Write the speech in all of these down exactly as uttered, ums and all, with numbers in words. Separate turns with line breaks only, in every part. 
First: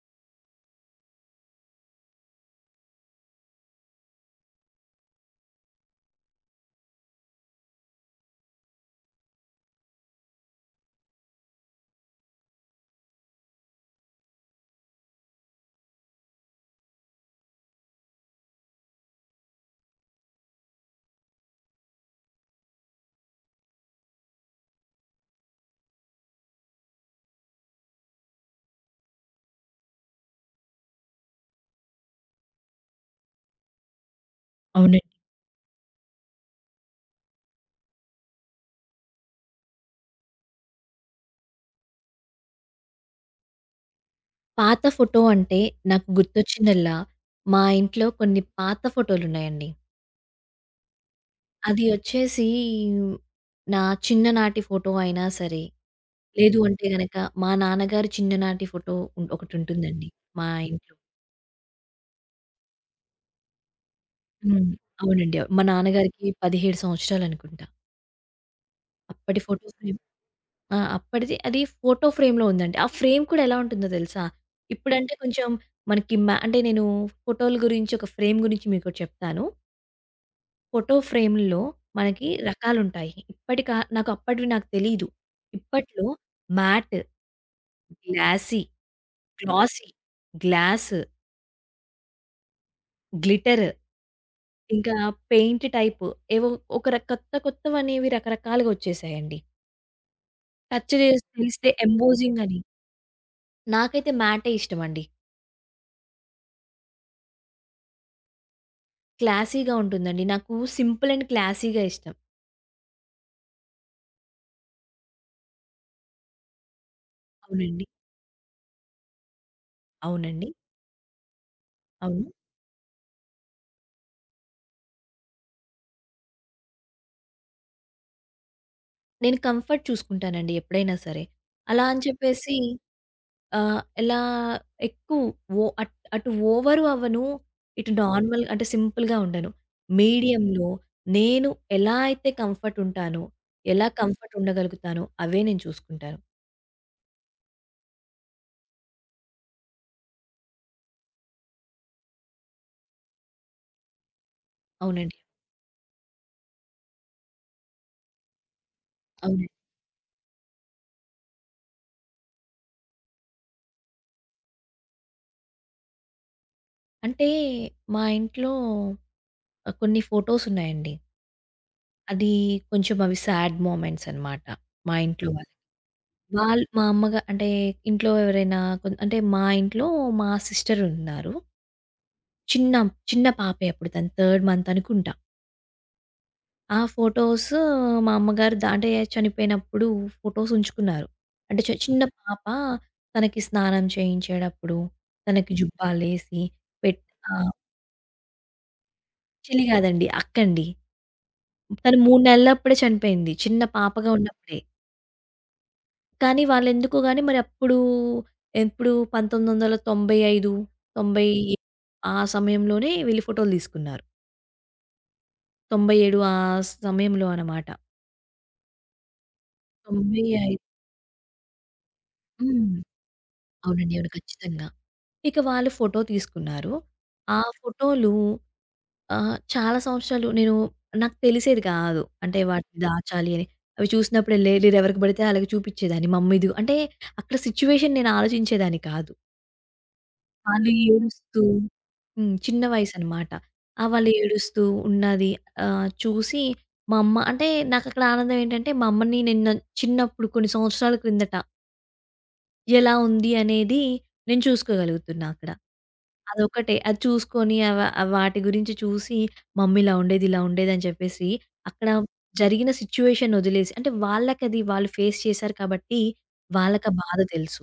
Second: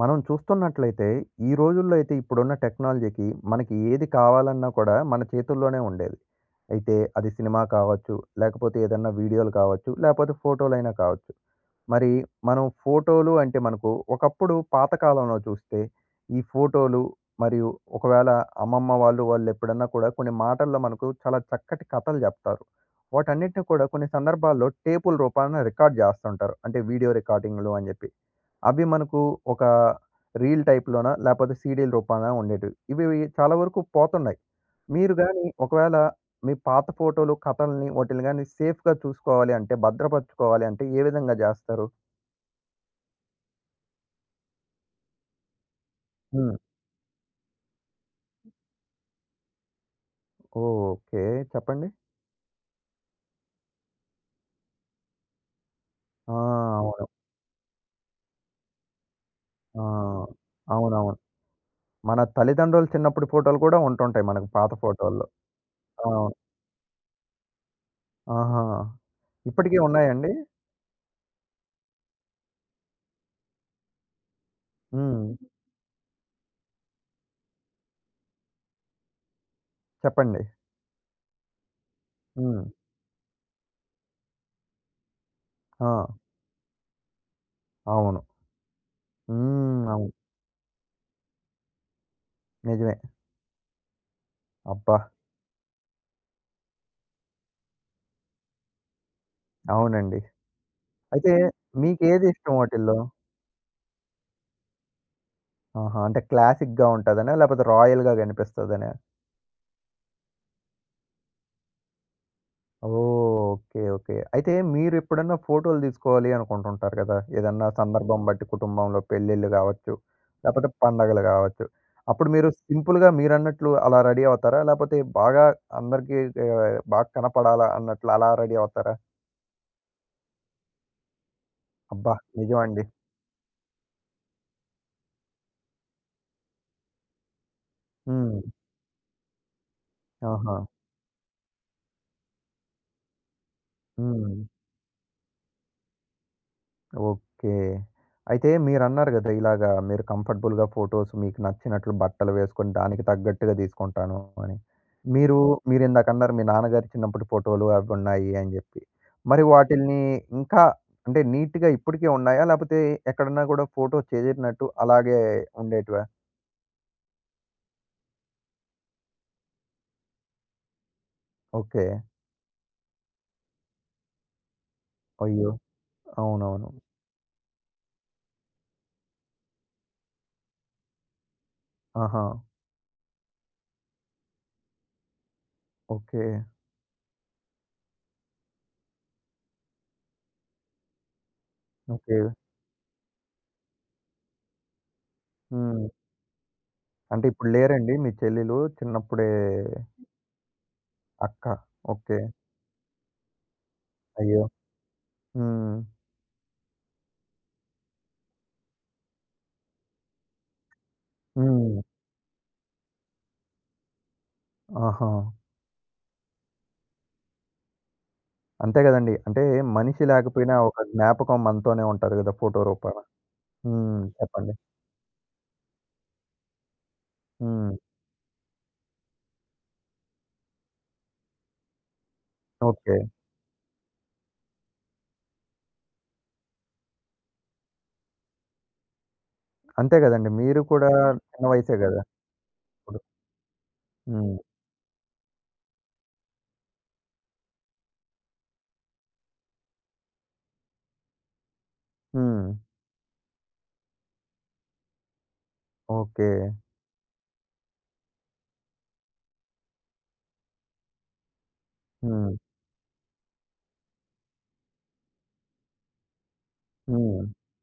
మనం చూస్తున్నట్లయితే ఈ రోజుల్లో అయితే ఇప్పుడున్న టెక్నాలజీకి మనకి ఏది కావాలన్నా కూడా మన చేతుల్లోనే ఉండేది. అయితే అది సినిమా కావచ్చు, లేకపోతే ఏదన్నా వీడియోలు కావచ్చు, లేకపోతే ఫోటోలైనా కావచ్చు. మరి మనం ఫోటోలు అంటే మనకు ఒకప్పుడు పాతకాలంలో చూస్తే ఈ ఫోటోలు మరియు ఒకవేళ అమ్మమ్మ వాళ్ళు, వాళ్ళు ఎప్పుడన్నా కూడా కొన్ని మాటల్లో మనకు చాలా చక్కటి కథలు చెప్తారు. వాటన్నిటిని కూడా కొన్ని సందర్భాల్లో టేపుల రూపాన రికార్డ్ చేస్తుంటారు. అంటే వీడియో రికార్డింగ్‌లు అని చెప్పి. అవి మనకు ఒక రీల్ టైప్‌లోన లేపోతే సీడీల రూపాన ఉండేటివి. ఇవి చాలా వరకు పోతున్నాయి.
అవునండి.
మీరు గాని ఒకవేళ మీ పాత ఫోటోలు, కథల్ని వాటిల్ని గాని సేఫ్‌గా చూసుకోవాలి అంటే, భద్రపరుచుకోవాలి అంటే ఏ విధంగా జేస్తారు?
పాత ఫోటో అంటే నాకు
హ్మ్.
గుర్తొచ్చిందల్లా, మా ఇంట్లో కొన్ని పాత ఫోటోలున్నాయండి.
ఓకే.
అది
చెప్పండి.
వచ్చేసి నా చిన్ననాటి ఫోటో అయినా సరే,
ఆ!
లేదు అంటే
అవును.
గనక మా నాన్నగారి చిన్ననాటి ఫోటో ఉన్
ఆ!
ఒకటుంటుందండి మా ఇంట్లో.
అవునవును. మన తల్లిదండ్రులు చిన్నప్పుడు ఫోటోలు కూడా ఉంటుంటాయి మనకు
హ్మ్.
పాత ఫోటోల్లో.
అవునండి. మా
అవును.
నాన్నగారికి పదిహేడు సంవత్సరాలనుకుంటా.
ఆహా!
అప్పటి ఫోటో
ఇప్పటికి
ఫ్రేమ్.
ఉన్నాయండి?
ఆ! అప్పటిది అది ఫోటో ఫ్రేమ్‌లో ఉందండి. ఆ ఫ్రేమ్ కూడా ఎలా ఉంటుందో తెలుసా? ఇప్పుడంటే
హ్మ్.
కొంచెం మనకి మ్యా అంటే నేను ఫోటోల గురించి ఒక ఫ్రేమ్ గురించి మీకోటి చెప్తాను.
చెప్పండి.
ఫోటో ఫ్రేమ్‌ల్లో మనకి
హ్మ్.
రకాలుంటాయి. ఇప్పటి కా నాకు అప్పటివి నాకు తెలీదు. ఇప్పట్లో
ఆ!
మ్యాట్,
అవును.
గ్లాసీ,
హ్మ్.
గ్లాసీ,
అవును.
గ్లాస్,
నిజమే.
గ్లిటర్ ఇంకా
అబ్బా!
పెయింట్ టైప్ ఏవో ఒక ర కొత్త కొత్తవనేవి రకరకాలుగా వచ్చేసాయండి.
అవునండి.
టచ్ చేసి
అయితే హ్మ్.
తెలిస్తే
మీకేది
ఎంబోజింగ్
ఇష్టం
అని.
వాటిల్లో?
నాకైతే మ్యాటే ఇష్టమండి.
ఆహా! అంటే క్లాసిక్‌గా ఉంటదనా? లేపోతే రాయల్‌గా కనిపిస్తదనా?
క్లాసీగా ఉంటుందండి. నాకు సింపుల్ అండ్ క్లాసీగా ఇష్టం.
ఓహ్! ఓకే. ఓకే. అయితే మీరెప్పుడన్నా ఫోటోలు తీసుకోవాలి అనుకుంటుంటారు కదా! ఏదన్నా
అవునండి.
సందర్భం బట్టి కుటుంబంలో పెళ్ళిళ్ళు కావచ్చు,
అవునండి.
లేపోతే పండగలు కావచ్చు. అప్పుడు
అవును.
మీరు సింపుల్‌గా మీరన్నట్లు అలా రెడీ అవుతారా? లేపోతే బాగా అందరికీ ఆహ్, బాగా కనపడాలా అన్నట్లు అలా రెడీ అవుతారా?
నేను కంఫర్ట్ చూసుకుంటానండి ఎప్పుడైనా సరే. అలా అని
అబ్బా!
చెప్పేసి
నిజమండి.
ఆహ్, ఎలా ఎక్కువ ఓ అట్ అటు ఓవరు అవ్వను. ఇటు
హ్మ్.
నార్మల్ అంటే సింపుల్‌గా ఉండను.
ఆహా!
మీడియంలో నేను ఎలా అయితే కంఫర్ట్ ఉంటానో, ఎలా కంఫర్ట్
హ్మ్.
ఉండగలుగుతానో అవే నేను చూసుకుంటాను.
ఓకే. అయితే మీరన్నారు గదా! ఇలాగా మీరు కంఫర్టబుల్‌గా ఫోటోస్ మీకు నచ్చినట్లు బట్టలు వేసుకొని దానికి తగ్గట్టుగా తీసుకుంటాను అని.
అవునండి.
మీరు మీరిందాకన్నారు మీ నాన్నగారి చిన్నప్పటి ఫోటోలు అవున్నాయి అని జెప్పి. మరి
అవునండి.
వాటిల్ని ఇంకా అంటే నీట్‌గా ఇప్పటికే ఉన్నాయా? లేపోతే ఎక్కడన్నా గూడా ఫోటో చెదిరినట్టు అలాగే ఉండేటివా?
అంటే మా ఇంట్లో ఆహ్, కొన్ని ఫోటోస్ ఉన్నాయండి.
ఓకే.
అది కొంచెం అవి సాడ్ మొమెంట్స్ అన్నమాట మా ఇంట్లో
అయ్యో!
వాళ్ళకి. వాళ్ళు
అవునవును.
మా అమ్మగా అంటే ఇంట్లో ఎవరైనా కొన్ అంటే మా ఇంట్లో మా సిస్టర్ ఉన్నారు.
ఆహా!
చిన్న చిన్న పాపే అప్పుడు తను థర్డ్ మంత్ అనుకుంటా.
ఓకే.
ఆ ఫోటోస్ మా అమ్మగారు ద అంటే చనిపోయినప్పుడు ఫోటోస్ ఉంచుకున్నారు. అంటే చ చిన్న
ఓకే.
పాప తనకి స్నానం చేయించేటప్పుడు, తనకి
హ్మ్.
జుబ్బాలేసి పెట్
అంటే
ఆ!
ఇప్పుడు లేరండి మీ చెల్లెలు చిన్నప్పుడే
చెల్లి కాదండి. అక్కండి.
అక్క.
తను
ఓకే.
మూడు నెలలప్పుడే చనిపోయింది. చిన్న పాపగా
అయ్యో!
ఉన్నప్పుడే.
హ్మ్.
కానీ వాళ్ళెందుకో గాని మరి అప్పుడు ఎప్పుడు తొంభై ఐదు, తొంభై ఎనిమిది
హ్మ్.
ఆ సమయంలోనే వెళ్లి ఫోటోలు తీసుకున్నారు.
ఆహా!
తొంభై ఏడు ఆ సమయంలో అన్నమాట.
అంతే గదండీ. అంటే మనిషి లేకపోయినా
తొంభై ఐదు.
ఒక జ్ఞాపకం మనతోనే ఉంటది గదా! ఫోటో
హ్మ్.
రూపాన.
అవునండి.
హ్మ్.
అవును.
చెప్పండి.
ఖచ్చితంగా. ఇక వాళ్ళు ఫోటో తీసుకున్నారు. ఆ హ్మ్.
హ్మ్.
ఫోటోలు ఆహ్, చాలా సంవత్సరాలు నేను నాకు తెలిసేది కాదు. అంటే వాటిని
ఓకే.
దాచాలి అని. అవి చూసినప్పుడు లేడీ ఎవరికి పడితే ఆళ్ళకి చూపించేదాన్ని. మమ్మీ ఇదిగో అంటే అక్కడ సిట్యుయేషన్ నేను ఆలోచించేదాన్ని కాదు.
అంతే గదండీ. మీరు
వాళ్ళు
కూడా
ఏడుస్తూ.
చిన్న వయసే గదా!
హ్మ్. చిన్న
అప్పుడు.
వయసనమాట. ఆ! వాళ్ళు
హ్మ్.
ఏడుస్తూ ఉన్నది ఆహ్, చూసి మా అమ్మ అంటే నాకక్కడ ఆనందం ఏంటంటే మా అమ్మని నిన్న చిన్నప్పుడు కొన్ని సంవత్సరాల క్రిందట
హ్మ్.
ఎలా ఉంది అనేది నేను చూసుకోగలుగుతున్నా అక్కడ.
ఓకే.
అదొకటే. అది చూసుకొని అవ ఆ వాటి గురించి చూసి, మమ్మీ ఇలా ఉండేది, ఇలా ఉండేదని చెప్పేసి, అక్కడ
హ్మ్.
జరిగిన సిట్యుయేషన్ వదిలేసి అంటే వాళ్ళకది వాళ్ళు ఫేస్ చేశారు కాబట్టి, వాళ్ళకా బాధ
హ్మ్.
తెలుసు.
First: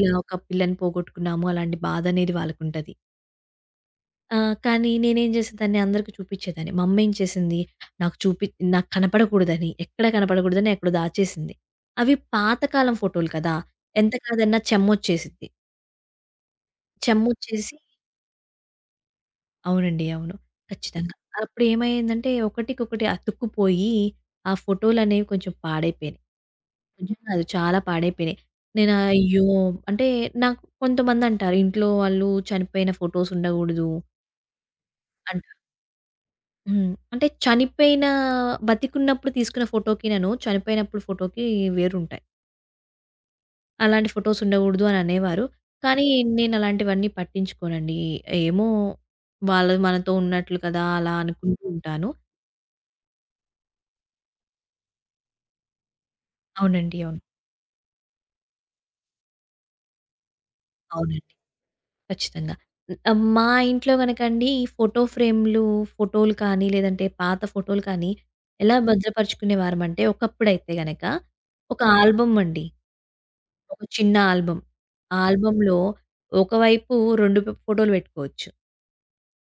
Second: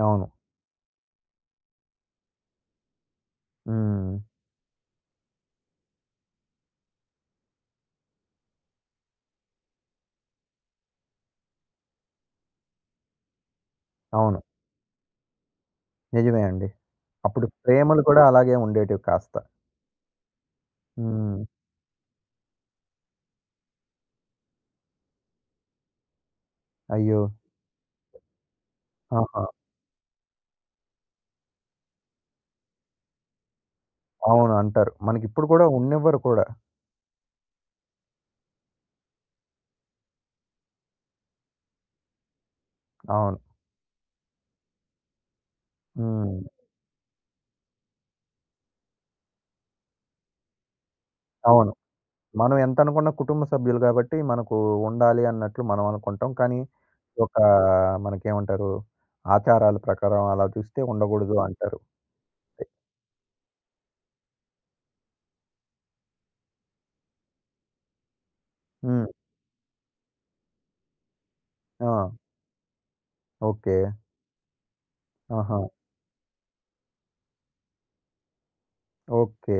ఇలా
అవును.
ఒక పిల్లని పోగొట్టుకున్నాము అలాంటి బాధనేది వాళ్ళకుంటది.
హ్మ్.
ఆ! కానీ నేనేం చేసేదాన్ని అందరికి చూపిచ్చేదాన్ని. మా అమ్మేం చేసింది, నాకు చూపి నాకు కనపడకూడదని, ఎక్కడ కనపడకూడదని ఎక్కడో దాచేసింది. అవి పాత కాలం ఫోటోలు కదా! ఎంత
అవును.
కాదన్నా చెమ్మొచ్చేసిద్ది.
నిజమే అండి. అప్పుడు
చెమ్మొచ్చేసి
ప్రేమలు కూడా అలాగే ఉండేటివి కాస్త.
అవునండి. అవును. ఖచ్చితంగా.
హ్మ్.
అప్పుడేమైందంటే ఒకటికొకటి అతుక్కుపోయి, ఆ ఫోటోలనేవి కొంచెం పాడైపోయినాయి. కొంచెం
అయ్యో!
కాదు చాలా పాడైపోయినాయి. నేను
ఆహా!
అయ్యో! అంటే నాకు కొంతమందంటారు ఇంట్లో వాళ్ళు చనిపోయిన ఫోటోస్ ఉండకూడదు.
అవును అంటారు. మనకిప్పుడు కూడా ఉండనివ్వరు కూడా.
హ్మ్. అంటే చనిపోయిన బతికున్నప్పుడు తీసుకున్న ఫోటోకినను, చనిపోయినప్పుడు ఫోటోకి వేరుంటాయి.
అవును.
అలాంటి ఫోటోస్ ఉండగూడదు అని అనేవారు. కానీ
హ్మ్.
నేనలాంటివన్నీ పట్టించుకోనండి. ఏమో వాళ్ళు మనతో ఉన్నట్లు కదా! అలా అనుకుంటూ
అవును.
ఉంటాను.
మనం ఎంతనుకున్న కుటుంబ సభ్యులు గాబట్టి, మనకు ఉండాలి అన్నట్లు మనం అనుకుంటాం. కానీ,
అవునండి. అవును.
ఒక మనకేమంటారు, ఆచారాల ప్రకారం అలా చూస్తే
అవునండి.
ఉండగూడదు అంటారు.
ఖచ్చితంగా. హ్మ్. మా ఇంట్లో గనకండి ఈ ఫోటో ఫ్రేమ్‌లు, ఫోటోలు కానీ, లేదంటే పాత ఫోటోలు కానీ ఎలా
హ్మ్.
భద్రపరుచుకునేవారమంటే, ఒకప్పుడైతే గనక ఒక
ఆ!
ఆల్బమ్ అండి.
ఓకే.
ఒక చిన్న ఆల్బమ్. ఆ
ఆహా!
ఆల్బమ్‌లో ఒకవైపు రెండు ప్ ఫోటోలు పెట్టుకోవచ్చు.
ఓకే.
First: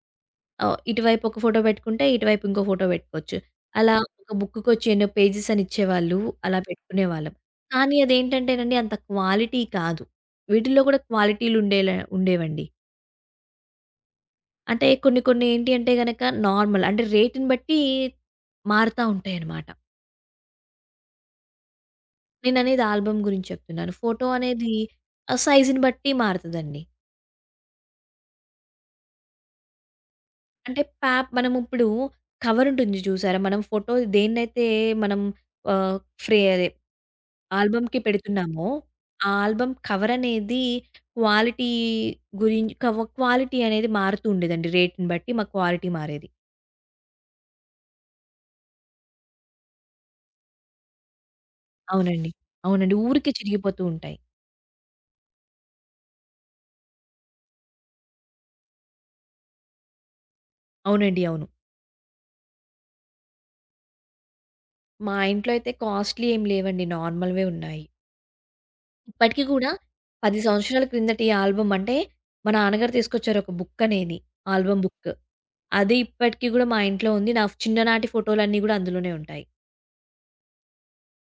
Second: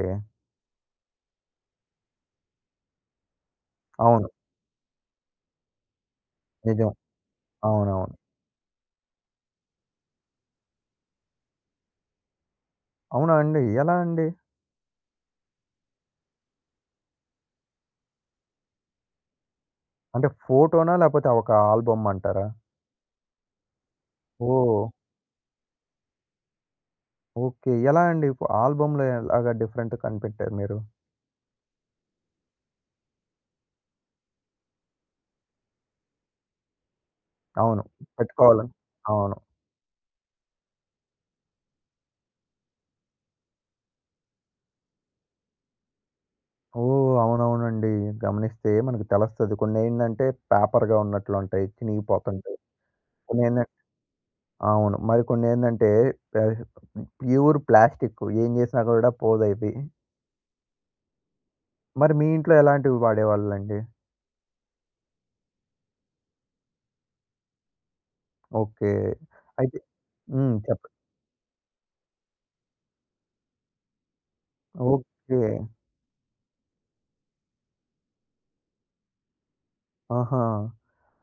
ఆహ్, ఇటువైపు ఒక ఫోటో పెట్టుకుంటే, ఇటువైపు ఇంకో ఫోటో పెట్టుకోవచ్చు. అలా
అవును.
ఒక బుక్కుకొచ్చి ఎన్నో పేజెస్ అని ఇచ్చేవాళ్ళు. అలా
నిజం.
పెట్టుకునేవాళ్ళం. కానీ
అవునవును.
అదేంటంటేనండి అంత క్వాలిటీ కాదు. వీటిల్లో కూడా క్వాలిటీలు ఉండేలా ఉండేవండి.
అవునా అండి? ఎలా అండి?
అంటే కొన్ని కొన్ని ఏంటి అంటే గనక నార్మల్ అంటే రేట్‌ని బట్టి మారుతా ఉంటాయన్నమాట.
అంటే ఫోటోనా? లేపోతే ఒక ఆల్బమ్ అంటారా?
నేననేది ఆల్బమ్ గురించి చెప్తున్నాను. ఫోటో అనేది
ఓహ్!
ఆ సైజుని బట్టి మారతదండి.
ఓకే. ఎలా అండి? ఆల్బమ్‌లో ఎలాగా డిఫరెంట్ కనిపెట్టారు మీరు?
అంటే పాప్ మనమిప్పుడు కవరుంటుంది చూసారా? మనం ఫోటో దేన్నైతే మనం ఆహ్, ఫ్రే అదే
అవును.
ఆల్బమ్‌కి పెడుతున్నామో,
పెట్టుకోవాలని
ఆ
అవును.
ఆల్బమ్ కవరనేది క్వాలిటీ గురిం కవ క్వాలిటీ అనేది మారుతూ ఉండేదండి. రేట్‌ని బట్టి మా క్వాలిటీ మారేది.
ఓహ్! అవునవునండి. గమనిస్తే మనకు తెలుస్తది. కొన్నేంటంటే పేపర్‌గా ఉన్నట్లుంటాయి.
అవునండి.
చినిగిపోతుంటాయి.
అవునండి. ఊరికే
కొన్నేంటంటే
చిరిగిపోతూ ఉంటాయి.
అవును. మరికొన్నేంటంటే పే ప్యూర్ ప్లాస్టిక్కు. ఏం చేసినా కూడా పోదవి.
అవునండి. అవును.
మరి మీ ఇంట్లో ఎలాంటివి వాడేవాళ్ళండి?
మా ఇంట్లో అయితే కాస్ట్‌లీ ఏం లేవండి. నార్మల్‌వే ఉన్నాయి.
ఓకే.
ఇప్పటికి గూడా
అయితే
పది
హ్మ్.
సంవత్సరాల
చెప్పండి.
క్రిందటి ఆల్బమ్ అంటే, మా నాన్నగారు తీసుకొచ్చారు ఒక బుక్ అనేది. Album book.
ఓకే.
అది ఇప్పటికి గూడా మా ఇంట్లో ఉంది. నా చిన్ననాటి ఫోటోలన్నీ గూడా అందులోనే ఉంటాయి.
ఆహా!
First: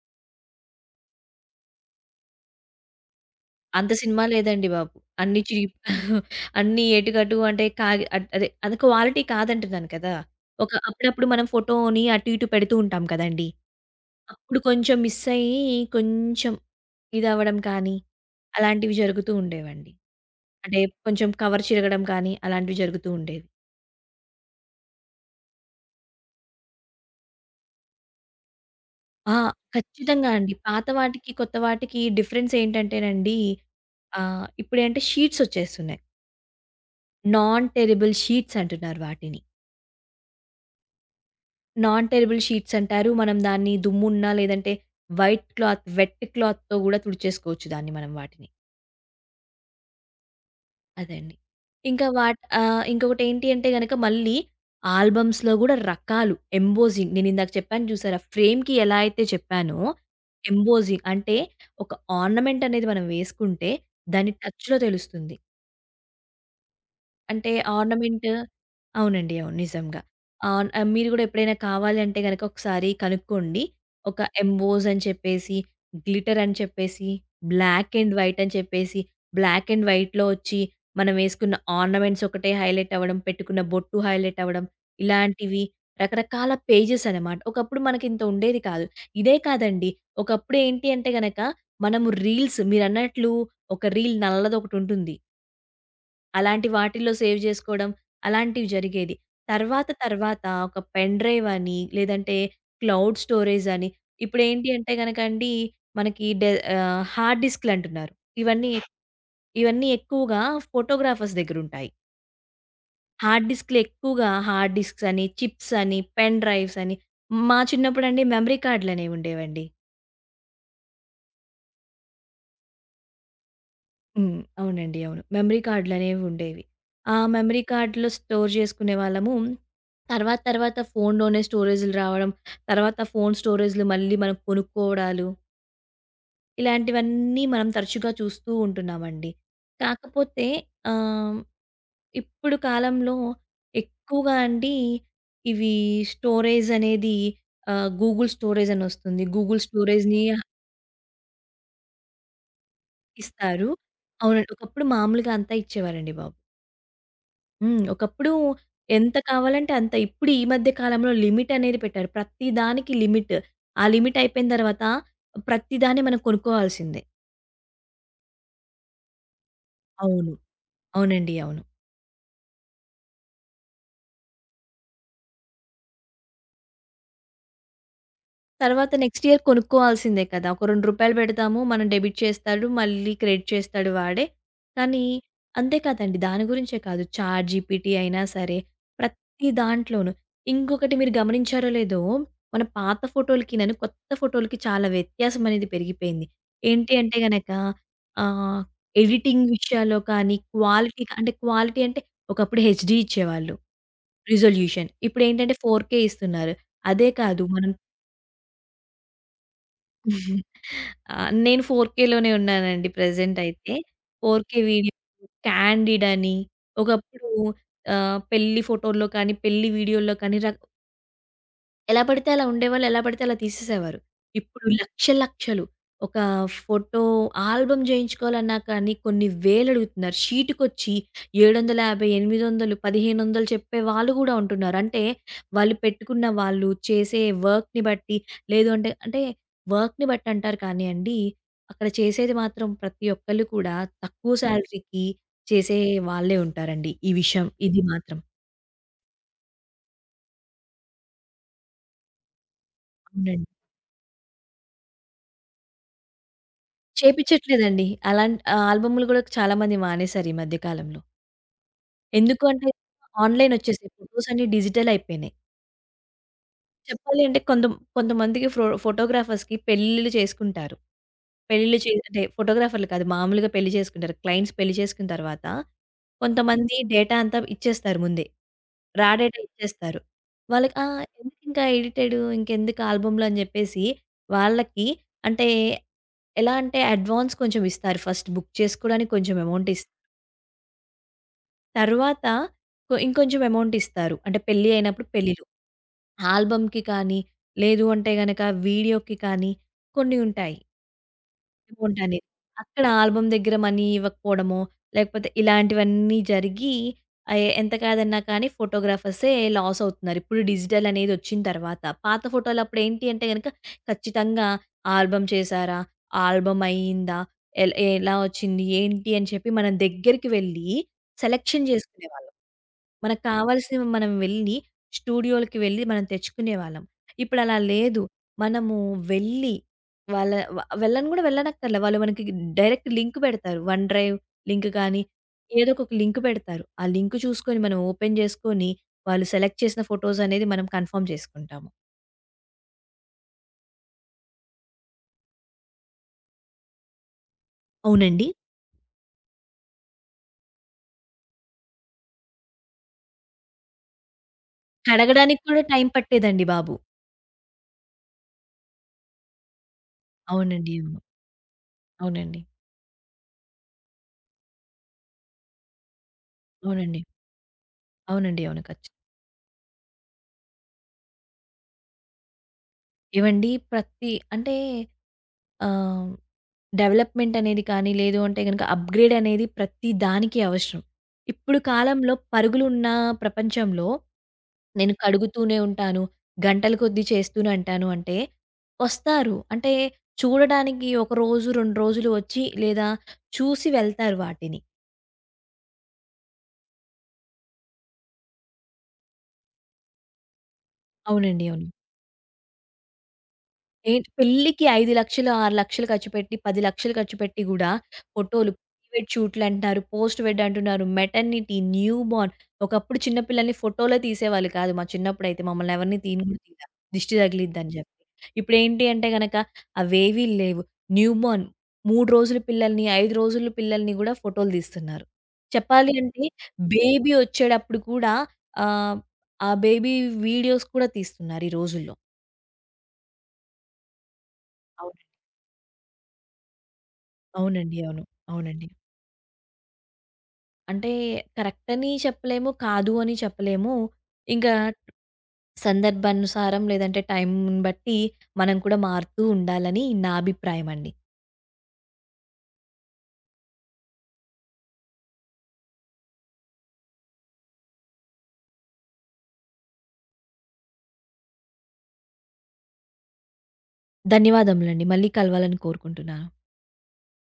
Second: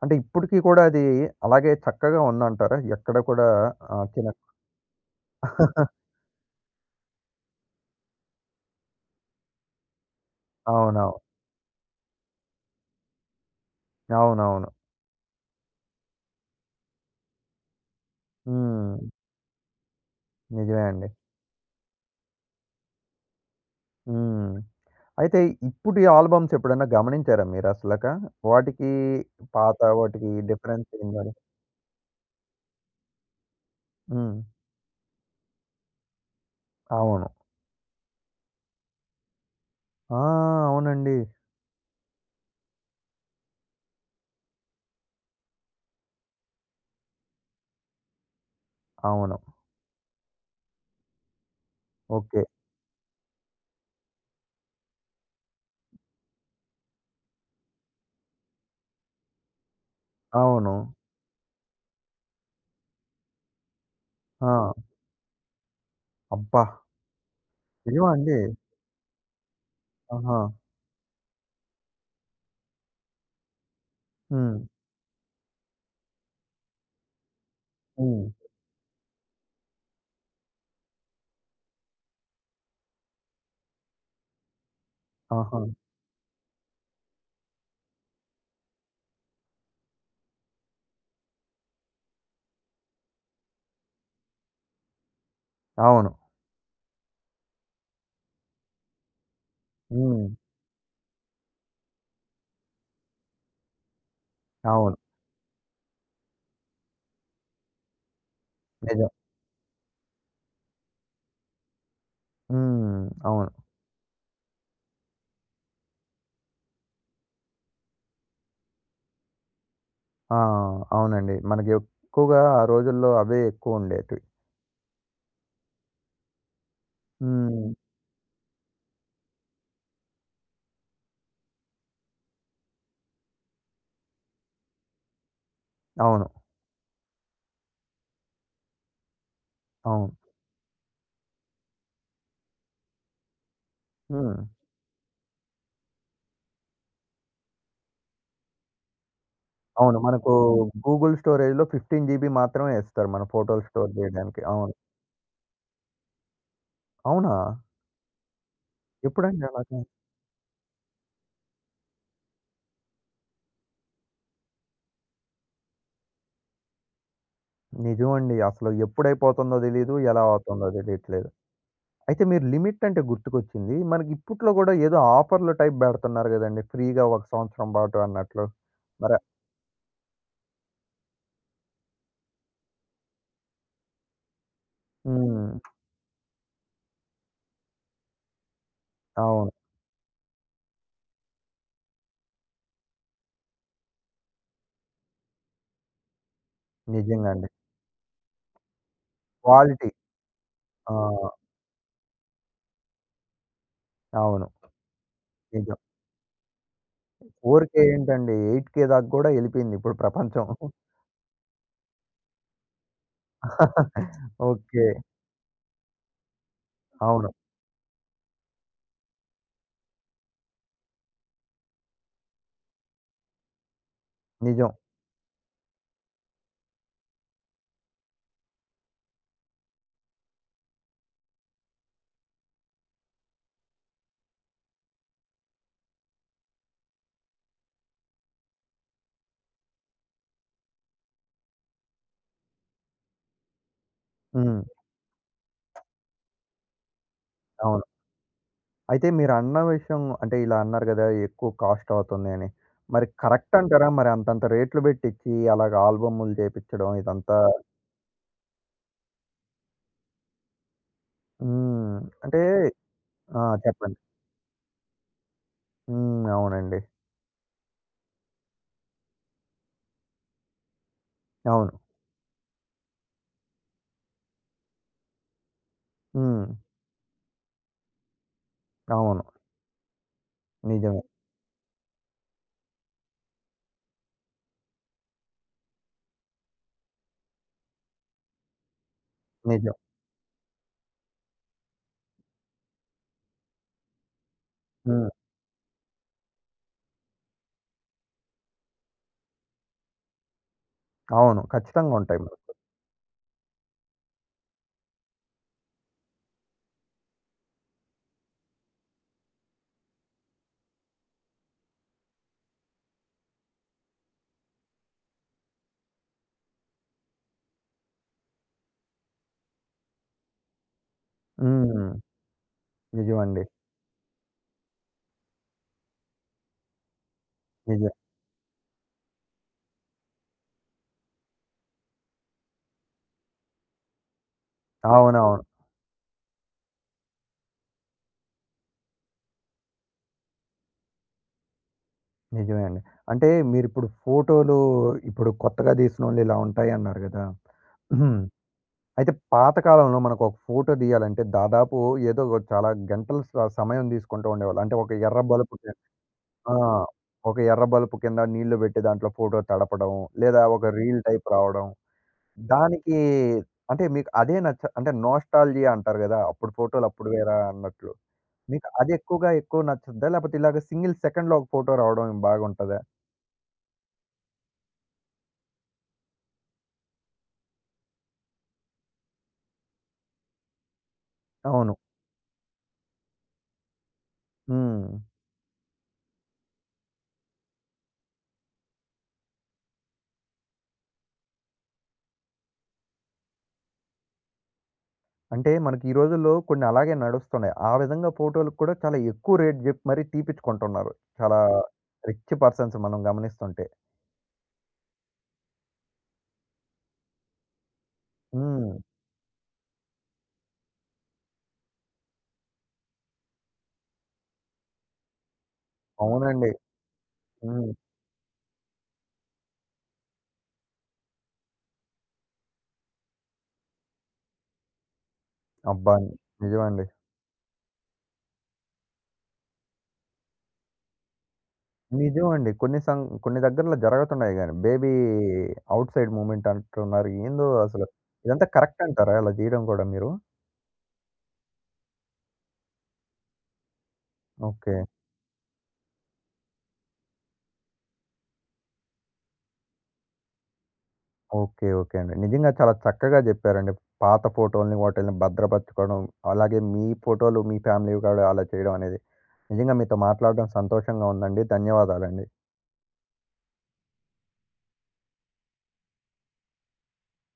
అంటే ఇప్పటికి కూడా అది అలాగే చక్కగా ఉందంటారా? ఎక్కడ కూడా
అంత
ఆహ్,
సినిమా
చినక
లేదండి బాబు. అన్నీ చీప్. అన్నీ ఏటికటు అంటే కాగి అద్ అదే అది క్వాలిటీ కాదంటున్నాను కదా! ఒక
అవునవును.
అప్పుడప్పుడు మనం ఫోటోని అటు ఇటు పెడుతూ ఉంటాం కదండీ! అప్పుడు
అవునవును.
కొంచెం మిస్ అయ్యి, కొంచెం ఇదవ్వడం కానీ, అలాంటివి
హ్మ్.
జరుగుతూ ఉండేవండి. అంటే
నిజమే అండి.
కొంచెం కవర్ చిరగడం కానీ అలాంటివి జరుగుతూ ఉండేది.
హ్మ్. అయితే ఇప్పుడు ఈ ఆల్బమ్స్ ఎప్పుడైనా గమనించారా మీరసలక? వాటికి
ఆ!
పాత
ఖచ్చితంగా
వాటికి
అండి. పాత
డిఫరెన్స్ ఏం
వాటికి,
మరి?
కొత్త వాటికి డిఫరెన్స్ ఏంటంటేనండి,
హ్మ్.
ఆహ్, ఇప్పుడేంటే షీట్స్ ఒచ్చేస్తున్నాయి.
అవును.
నాన్ టెరబుల్ షీట్స్ అంటున్నారు వాటిని.
ఆ! అవునండి.
నాన్ టెరబుల్ షీట్స్ అంటారు. మనం దాన్ని దుమ్మున్నా, లేదంటే వైట్ క్లాత్, వెట్ క్లాత్‌తో గూడా తుడిచేసుకోవచ్చు దాన్ని మనం వాటిని.
అవును.
అదే అండి. ఇంకా వాట్
ఓకే.
ఆహ్, ఇంకొకటేంటి అంటే గనక మళ్ళీ ఆల్బమ్స్‌లో గూడా రకాలు ఎంబోసింగ్ నేనిందాక చెప్పాను చూసారా? ఫ్రేమ్‌కి ఎలా అయితే చెప్పానో
అవును.
ఎంబోసింగ్ అంటే ఒక ఆర్నమెంట్ అనేది మనం వేసుకుంటే దాని టచ్‌లో
ఆ!
తెలుస్తుంది.
అబ్బా!
అంటే
నిజమా
ఆర్నమెంట్.
అండి?
అవునండి. అవును. నిజంగా.
ఆహా!
ఆన్ ఆహ్, మీరు గూడా ఎప్పుడైనా కావాలి అంటే గనక ఒకసారి కనుక్కోండి. ఒక
హ్మ్.
ఎంబోస్ అని చెప్పేసి, గ్లిటర్ అని చెప్పేసి, బ్లాక్ అండ్
హ్మ్.
వైట్ అని చెప్పేసి, బ్లాక్ అండ్ వైట్‌లో వచ్చి మనం వేసుకున్న ఆర్నమెంట్స్ ఒకటే హైలైట్ అవ్వడం, పెట్టుకున్న బొట్టు హైలైట్ అవ్వడం,
ఆహా!
ఇలాంటివి రకరకాల పేజెస్ అనమాట. ఒకప్పుడు మనకింత ఉండేది కాదు. ఇదే కాదండి. ఒకప్పుడు ఏంటి అంటే గనక మనము రీల్స్ మీరన్నట్లు ఒక రీల్ నల్లదొకటుంటుంది.
అవును.
అలాంటి వాటిల్లో సేవ్ జేసుకోవడం, అలాంటివి జరిగేది. తర్వాత
హ్మ్.
తర్వాత ఒక పెన్ డ్రైవ్ అని, లేదంటే క్లౌడ్ స్టోరేజ్ అని, ఇప్పుడేంటి అంటే
అవును.
గనకండి మనకి డె ఆహ్, హార్డ్ డిస్క్‌లంటున్నారు. ఇవన్నీ
నిజం.
ఇవన్నీ ఎక్కువగా ఫోటోగ్రాఫర్స్ దగ్గరుంటాయి.
హ్మ్.
హార్డ్
అవును.
డిస్క్‌లు ఎక్కువగా హార్డ్ డిస్క్స్ అని, చిప్స్ అని, పెన్ డ్రైవ్స్ అని, మా చిన్నప్పుడండి మెమరీ కార్డ్‌లనేవి ఉండేవండి.
ఆ! అవునండి. మనకి ఎక్కువగా ఆ రోజుల్లో అవే ఎక్కువుండేటివి.
హ్మ్. అవునండి. అవును. మెమరీ కార్డ్‌లనేవుండేవి. ఆ మెమరీ
హ్మ్.
కార్డ్‌లో స్టోర్ జేసుకునేవాళ్ళము. తర్వాత తర్వాత ఫోన్‌లోనే స్టోరేజులు రావడం, తర్వాత ఫోన్ స్టోరేజులు మళ్ళీ మనం కొనుక్కోవడాలు,
అవును.
ఇలాంటివన్నీ మనం తరచుగా చూస్తూ ఉంటున్నామండి.
అవును.
కాకపోతే ఆహ్, ఇప్పుడు కాలంలో ఎక్కువగా
హ్మ్.
అండి ఇవి స్టోరేజనేది ఆహ్, గూగుల్ స్టోరేజనొస్తుంది. గూగుల్
అవును.
స్టోరేజ్‌ని
మనకు గూగుల్ స్టోరేజ్‌లో పదిహేను జీబీ మాత్రమే ఇస్తారు మన ఫోటోలు
ఇస్తారు.
స్టోర్ చేయడానికి.
అవునండి.
అవును.
ఒకప్పుడు మామూలుగా అంతా ఇచ్చేవారండి బాబు.
అవునా?
హ్మ్. ఒకప్పుడు ఎంత
ఎప్పుడండి
కావాలంటే
అలాగా?
అంత. ఇప్పుడు ఈ మధ్య కాలంలో లిమిట్ అనేది పెట్టారు. ప్రతి దానికి లిమిట్. ఆ లిమిట్ అయిపోయిన తర్వాత ప్రతి దాన్ని మనం కొనుక్కోవాల్సిందే.
నిజమండి. అసలు ఎప్పుడైపోతుందో తెలీదు. ఎలా
అవును.
అవుతుందో తెలియట్లేదు.
అవునండి. అవును.
అయితే మీరు లిమిట్ అంటే గుర్తుకొచ్చింది. మనకి ఇప్పట్లో గూడా ఏదో ఆఫర్‌లు టైప్ బెడుతున్నారు గదండీ! ఫ్రీగా ఒక సంవత్సరం పాటు అన్నట్లు.
తర్వాత
మరి
నెక్స్ట్ ఇయర్ కొనుక్కోవాల్సిందే కదా! ఒక రూ. రెండు పెడతాము. మనం డెబిట్ చేస్తాడు. మళ్ళీ క్రెడిట్ చేస్తాడు వాడే. కానీ
హ్మ్.
అంతే కాదండి. దాని గురించే కాదు. చాట్‌జీపీటీ అయినా సరే, ప్రతి
అవును.
దాంట్లోనూ. ఇంకొకటి మీరు గమనించారో లేదో, మన పాత ఫోటోలకినను కొత్త ఫోటోలకి చాలా వ్యత్యాసం అనేది పెరిగిపోయింది. ఏంటి అంటే
నిజంగా అండి.
గనక ఆహ్, ఎడిటింగ్
క్వాలిటీ.
విషయాల్లో కానీ,
ఆ!
క్వాలిటీ అంటే క్వాలిటీ అంటే ఒకప్పుడు హెచ్‌డీ ఇచ్చేవాళ్ళు.
అవును.
రిజల్యూషన్. ఇప్పుడేంటంటే
నిజం.
4కే ఇస్తున్నారు. అదే కాదు మనం
ఫోర్ కే ఏంటండి ఎయిట్ కే దాకా గూడా ఎళ్ళిపోయింది ఇప్పుడు ప్రపంచం.
ఆ! నేను 4కేలోనే ఉన్నానండి ప్రెజెంట్ అయితే. 4కే
ఓకే.
వీడియో, క్యాండిడ్ అని, ఒకప్పుడు
అవును.
ఆహ్, పెళ్లి ఫోటోల్లో కానీ, పెళ్లి వీడియోల్లో కానీ రక ఎలా పడితే అలా ఉండేవాళ్ళు. ఎలా పడితే అలా తీసేసేవారు. ఇప్పుడు
నిజం.
లక్షలు లక్షలు ఒక ఫోటో ఆల్బమ్ చేయించుకోవాలన్నా కానీ కొన్ని వేలు అడుగుతున్నారు. షీటుకొచ్చి ఏడు వందల యాభై, ఎనిమిది వందలు, వెయ్యి ఐదు వందలు చెప్పే వాళ్ళు కూడా ఉంటున్నారు. అంటే వాళ్ళు పెట్టుకున్న వాళ్ళు చేసే వర్క్‌ని బట్టి లేదు అంటే, అంటే వర్క్‌ని బట్టి అంటారు కానియండి. అక్కడ చేసేది మాత్రం ప్రతి ఒక్కళ్ళు కూడా తక్కువ
హ్మ్.
శాలరీకి చేసే వాళ్ళే ఉంటారండి. ఈ విషయం ఇది
అవును.
మాత్రం.
అయితే మీరన్న విషయం అంటే ఇలా అన్నారు గదా! ఎక్కువ కాస్ట్ అవుతుంది అని. మరి
అవునండి.
కరెక్ట్ అంటారా? మరి అంతంత రేట్లు పెట్టిచ్చి అలాగ ఆల్బమ్‌లు చేపిచ్చడం ఇదంతా?
చేపిచ్చట్లేదండి. అలాం ఆహ్, ఆల్బమ్‌లు గూడా చాలా మంది మానేశారు ఈ మధ్య కాలంలో.
హ్మ్. అంటే
ఎందుకు అంటే
ఆ!
ఆన్‌లైన్ ఒచ్చేసాయి.
చెప్పండి.
ఫోటోస్ అన్నీ డిజిటల్ అయిపోయినాయి.
హ్మ్. అవునండి.
చెప్పాలి అంటే కొంత కొంతమందికి ఫ్రో ఫోటోగ్రాఫర్స్‌కి పెళ్ళిళ్ళు చేసుకుంటారు.
అవును.
పెళ్ళిళ్ళు చే అంటే ఫోటోగ్రాఫర్‌లు కాదు. మామూలుగా పెళ్లి చేసుకుంటారు. క్లయింట్స్ పెళ్లి చేసుకున్న తర్వాత
హ్మ్.
కొంతమంది డేటా అంతా ఇచ్చేస్తారు ముందే. రా
అవును.
డేటా ఇచ్చేస్తారు. వాళ్ళకి ఆ!
నిజమే.
ఎందుకింకా ఎడిటెడు ఇంకెందుకు ఆల్బమ్‌లు అని చెప్పేసి వాళ్ళకి అంటే ఎలా అంటే అడ్వాన్స్ కొంచెం ఇస్తారు. ఫస్ట్ బుక్ చేసుకోవడానికి కొంచెం అమౌంట్
నిజం.
ఇస్తారు. తర్వాత కొ ఇంకొంచెం అమౌంట్ ఇస్తారు. అంటే పెళ్లి అయినప్పుడు
హ్మ్.
పెళ్లిలో. ఆల్బమ్‌కి కానీ లేదు అంటే గనక వీడియోకి కానీ కొన్ని ఉంటాయి.
అవును. ఖచ్చితంగా
అమౌంట్
ఉంటాయి
అనేది.
మరి.
అక్కడ ఆల్బమ్ దగ్గర మనీ ఇవ్వకపోవడమో, లేకపోతే ఇలాంటివన్నీ జరిగి ఆహ్, ఎంత కాదన్నా కానీ ఫోటోగ్రాఫర్సే లాస్ అవుతున్నారు. ఇప్పుడు డిజిటల్ అనేది వచ్చిన తర్వాత. పాత ఫోటోలు అప్పుడు ఏంటి అంటే గనక ఖచ్చితంగా ఆల్బమ్ చేశారా? ఆల్బమ్ అయిందా? ఎల్ ఎలా వచ్చింది? ఏంటి? అని చెప్పి మనం దగ్గరికి వెళ్ళి సెలక్షన్
హ్మ్.
చేసుకునేవాళ్ళం. మనకు
నిజమండి.
కావాల్సినవి మనం వెళ్ళి స్టూడియోలకి వెళ్ళి మనం తెచ్చుకునేవాళ్ళం. ఇప్పుడు అలా
నిజం.
లేదు. మనము వెళ్ళి వాళ్ళ వ వెళ్ళను గూడా వెళ్ళనక్కర్లే. వాళ్ళు మనకి డైరెక్ట్ లింక్ పెడతారు. వన్ డ్రైవ్ లింక్ కానీ,
అవునవును.
ఏదో ఒక లింక్ పెడతారు. ఆ లింక్ చూసుకొని మనం ఓపెన్ చేసుకొని, వాళ్ళు సెలెక్ట్ చేసిన ఫోటోస్ అనేది మనం కన్ఫర్మ్ చేసుకుంటాము.
నిజమే అండి. అంటే మీరిప్పుడు ఫోటోలు ఇప్పుడు కొత్తగా తీసినోళ్ళు ఇలా ఉంటాయన్నారు గదా!
అవునండి.
అయితే పాత కాలంలో మనకు ఒక ఫోటో తీయాలంటే దాదాపు ఏదో ఒక చాలా గంటలు స సమయం తీసుకుంటూ ఉండేవాళ్ళు. అంటే ఒక ఎర్ర
కడగడానికి
బలుపు
కూడా
కి
టైం పట్టేదండి
ఆ!
బాబు.
ఒక ఎర్ర బలుపు కింద నీళ్లు పెట్టి దాంట్లో ఫోటో తడపడం. లేదా ఒక
అవునండి. అవును.
రీల్ టైప్ రావడం.
అవునండి.
దానికి అంటే మీకు అదే నచ్చ అంటే నోస్టాల్జియా అంటారు కదా! అప్పుడు ఫోటోలు
అవునండి.
అప్పుడు వేరా అన్నట్లు.
అవునండి. అవును.
మీకు
ఖచ్చి
అది ఎక్కువగా ఎక్కువ నచ్చుద్దా? లేకపోతే ఇలాగ సింగిల్ సెకండ్‌లో ఒక ఫోటో రావడం బాగుంటదా?
ఏవండి ప్రతి అంటే ఆహ్, డెవలప్‌మెంట్ అనేది కానీ, లేదు అంటే గనక అప్‌గ్రేడ్ అనేది ప్రతి దానికి అవసరం. ఇప్పుడు
అవును.
కాలంలో పరుగులున్న ప్రపంచంలో
హ్మ్.
నేను కడుగుతూనే ఉంటాను. గంటల కొద్దీ చేస్తూనే అంటాను అంటే, వస్తారు. అంటే చూడడానికి ఒక రోజు, రెండు రోజులు వచ్చి లేదా చూసి వెళ్తారు వాటిని.
అంటే మనకి ఈ రోజుల్లో కొన్ని అలాగే నడుస్తున్నాయి. ఆ విధంగా ఫోటో‌లకు కూడా చాలా ఎక్కువ రేట్ జెప్పి మరి తీపిచ్చుకుంటున్నారు. చాలా
అవునండి. అవును.
రిచ్ పర్సన్స్ మనం గమనిస్తుంటే.
ఏంటి పెళ్ళికి ఐదు,లక్షలు, ఆరు,లక్షలు ఖర్చుపెట్టి, పది,లక్షలు ఖర్చుపెట్టి గూడా ఫోటోలు,
హ్మ్.
ప్రీవెడ్ షూట్‌లంటున్నారు, పోస్ట్ వెడ్ అంటున్నారు, మెటర్నిటీ, న్యూ బోర్న్. ఒకప్పుడు చిన్న పిల్లల్ని ఫోటోలే తీసేవాళ్ళు కాదు. మా చిన్నప్పుడైతే మమ్మల్ని ఎవరిని తీయను కూడా
అవునండి.
తీయలా. దిష్టి తగిలిద్దని
హ్మ్.
జెప్పి. ఇప్పుడేంటి అంటే గనక అవేవీ లేవు. న్యూ బోర్న్ మూడు రోజుల పిల్లల్ని, ఐదు రోజుల పిల్లల్ని గూడా ఫోటోలు తీస్తున్నారు. చెప్పాలి
అబ్బా!
అంటే
నిజమండి.
బేబీ ఒచ్చేటప్పుడు కూడా ఆహ్, ఆ బేబీ వీడియోస్ కూడా తీస్తున్నారు ఈ రోజుల్లో.
నిజమండి. కొన్ని సం కొన్ని దగ్గరలో జరుగుతున్నాయి గాని బేబీ ఔట్ సైడ్ మూవ్‌మెంట్ అంటున్నారు. ఏందో
అవునండి.
అసలు.
అవును.
ఇదంతా
అవునండి.
కరెక్ట్ అంటారా ఇలా జేయడం గూడా మీరు?
అంటే కరెక్ట్ అని చెప్పలేము. కాదు అని చెప్పలేము. ఇంకా
ఓకే.
సందర్భానుసారం లేదంటే టైంని బట్టి మనం కూడా మారుతూ ఉండాలని నా అభిప్రాయం అండి.
ఓకే. ఓకే అండి. నిజంగా చాలా చక్కగా జెప్పారండి. పాత ఫోటో‌ల్ని వాటిల్ని భద్రపరచుకోవడం, అలాగే మీ ఫోటో‌లు మీ ఫ్యామిలీవి కూడా అలా చేయడం అనేది. నిజంగా మీతో మాట్లాడడం సంతోషంగా ఉందండి. ధన్యవాదాలండి.
ధన్యవాదములండి. మళ్ళీ కలవాలని కోరుకుంటున్నాను.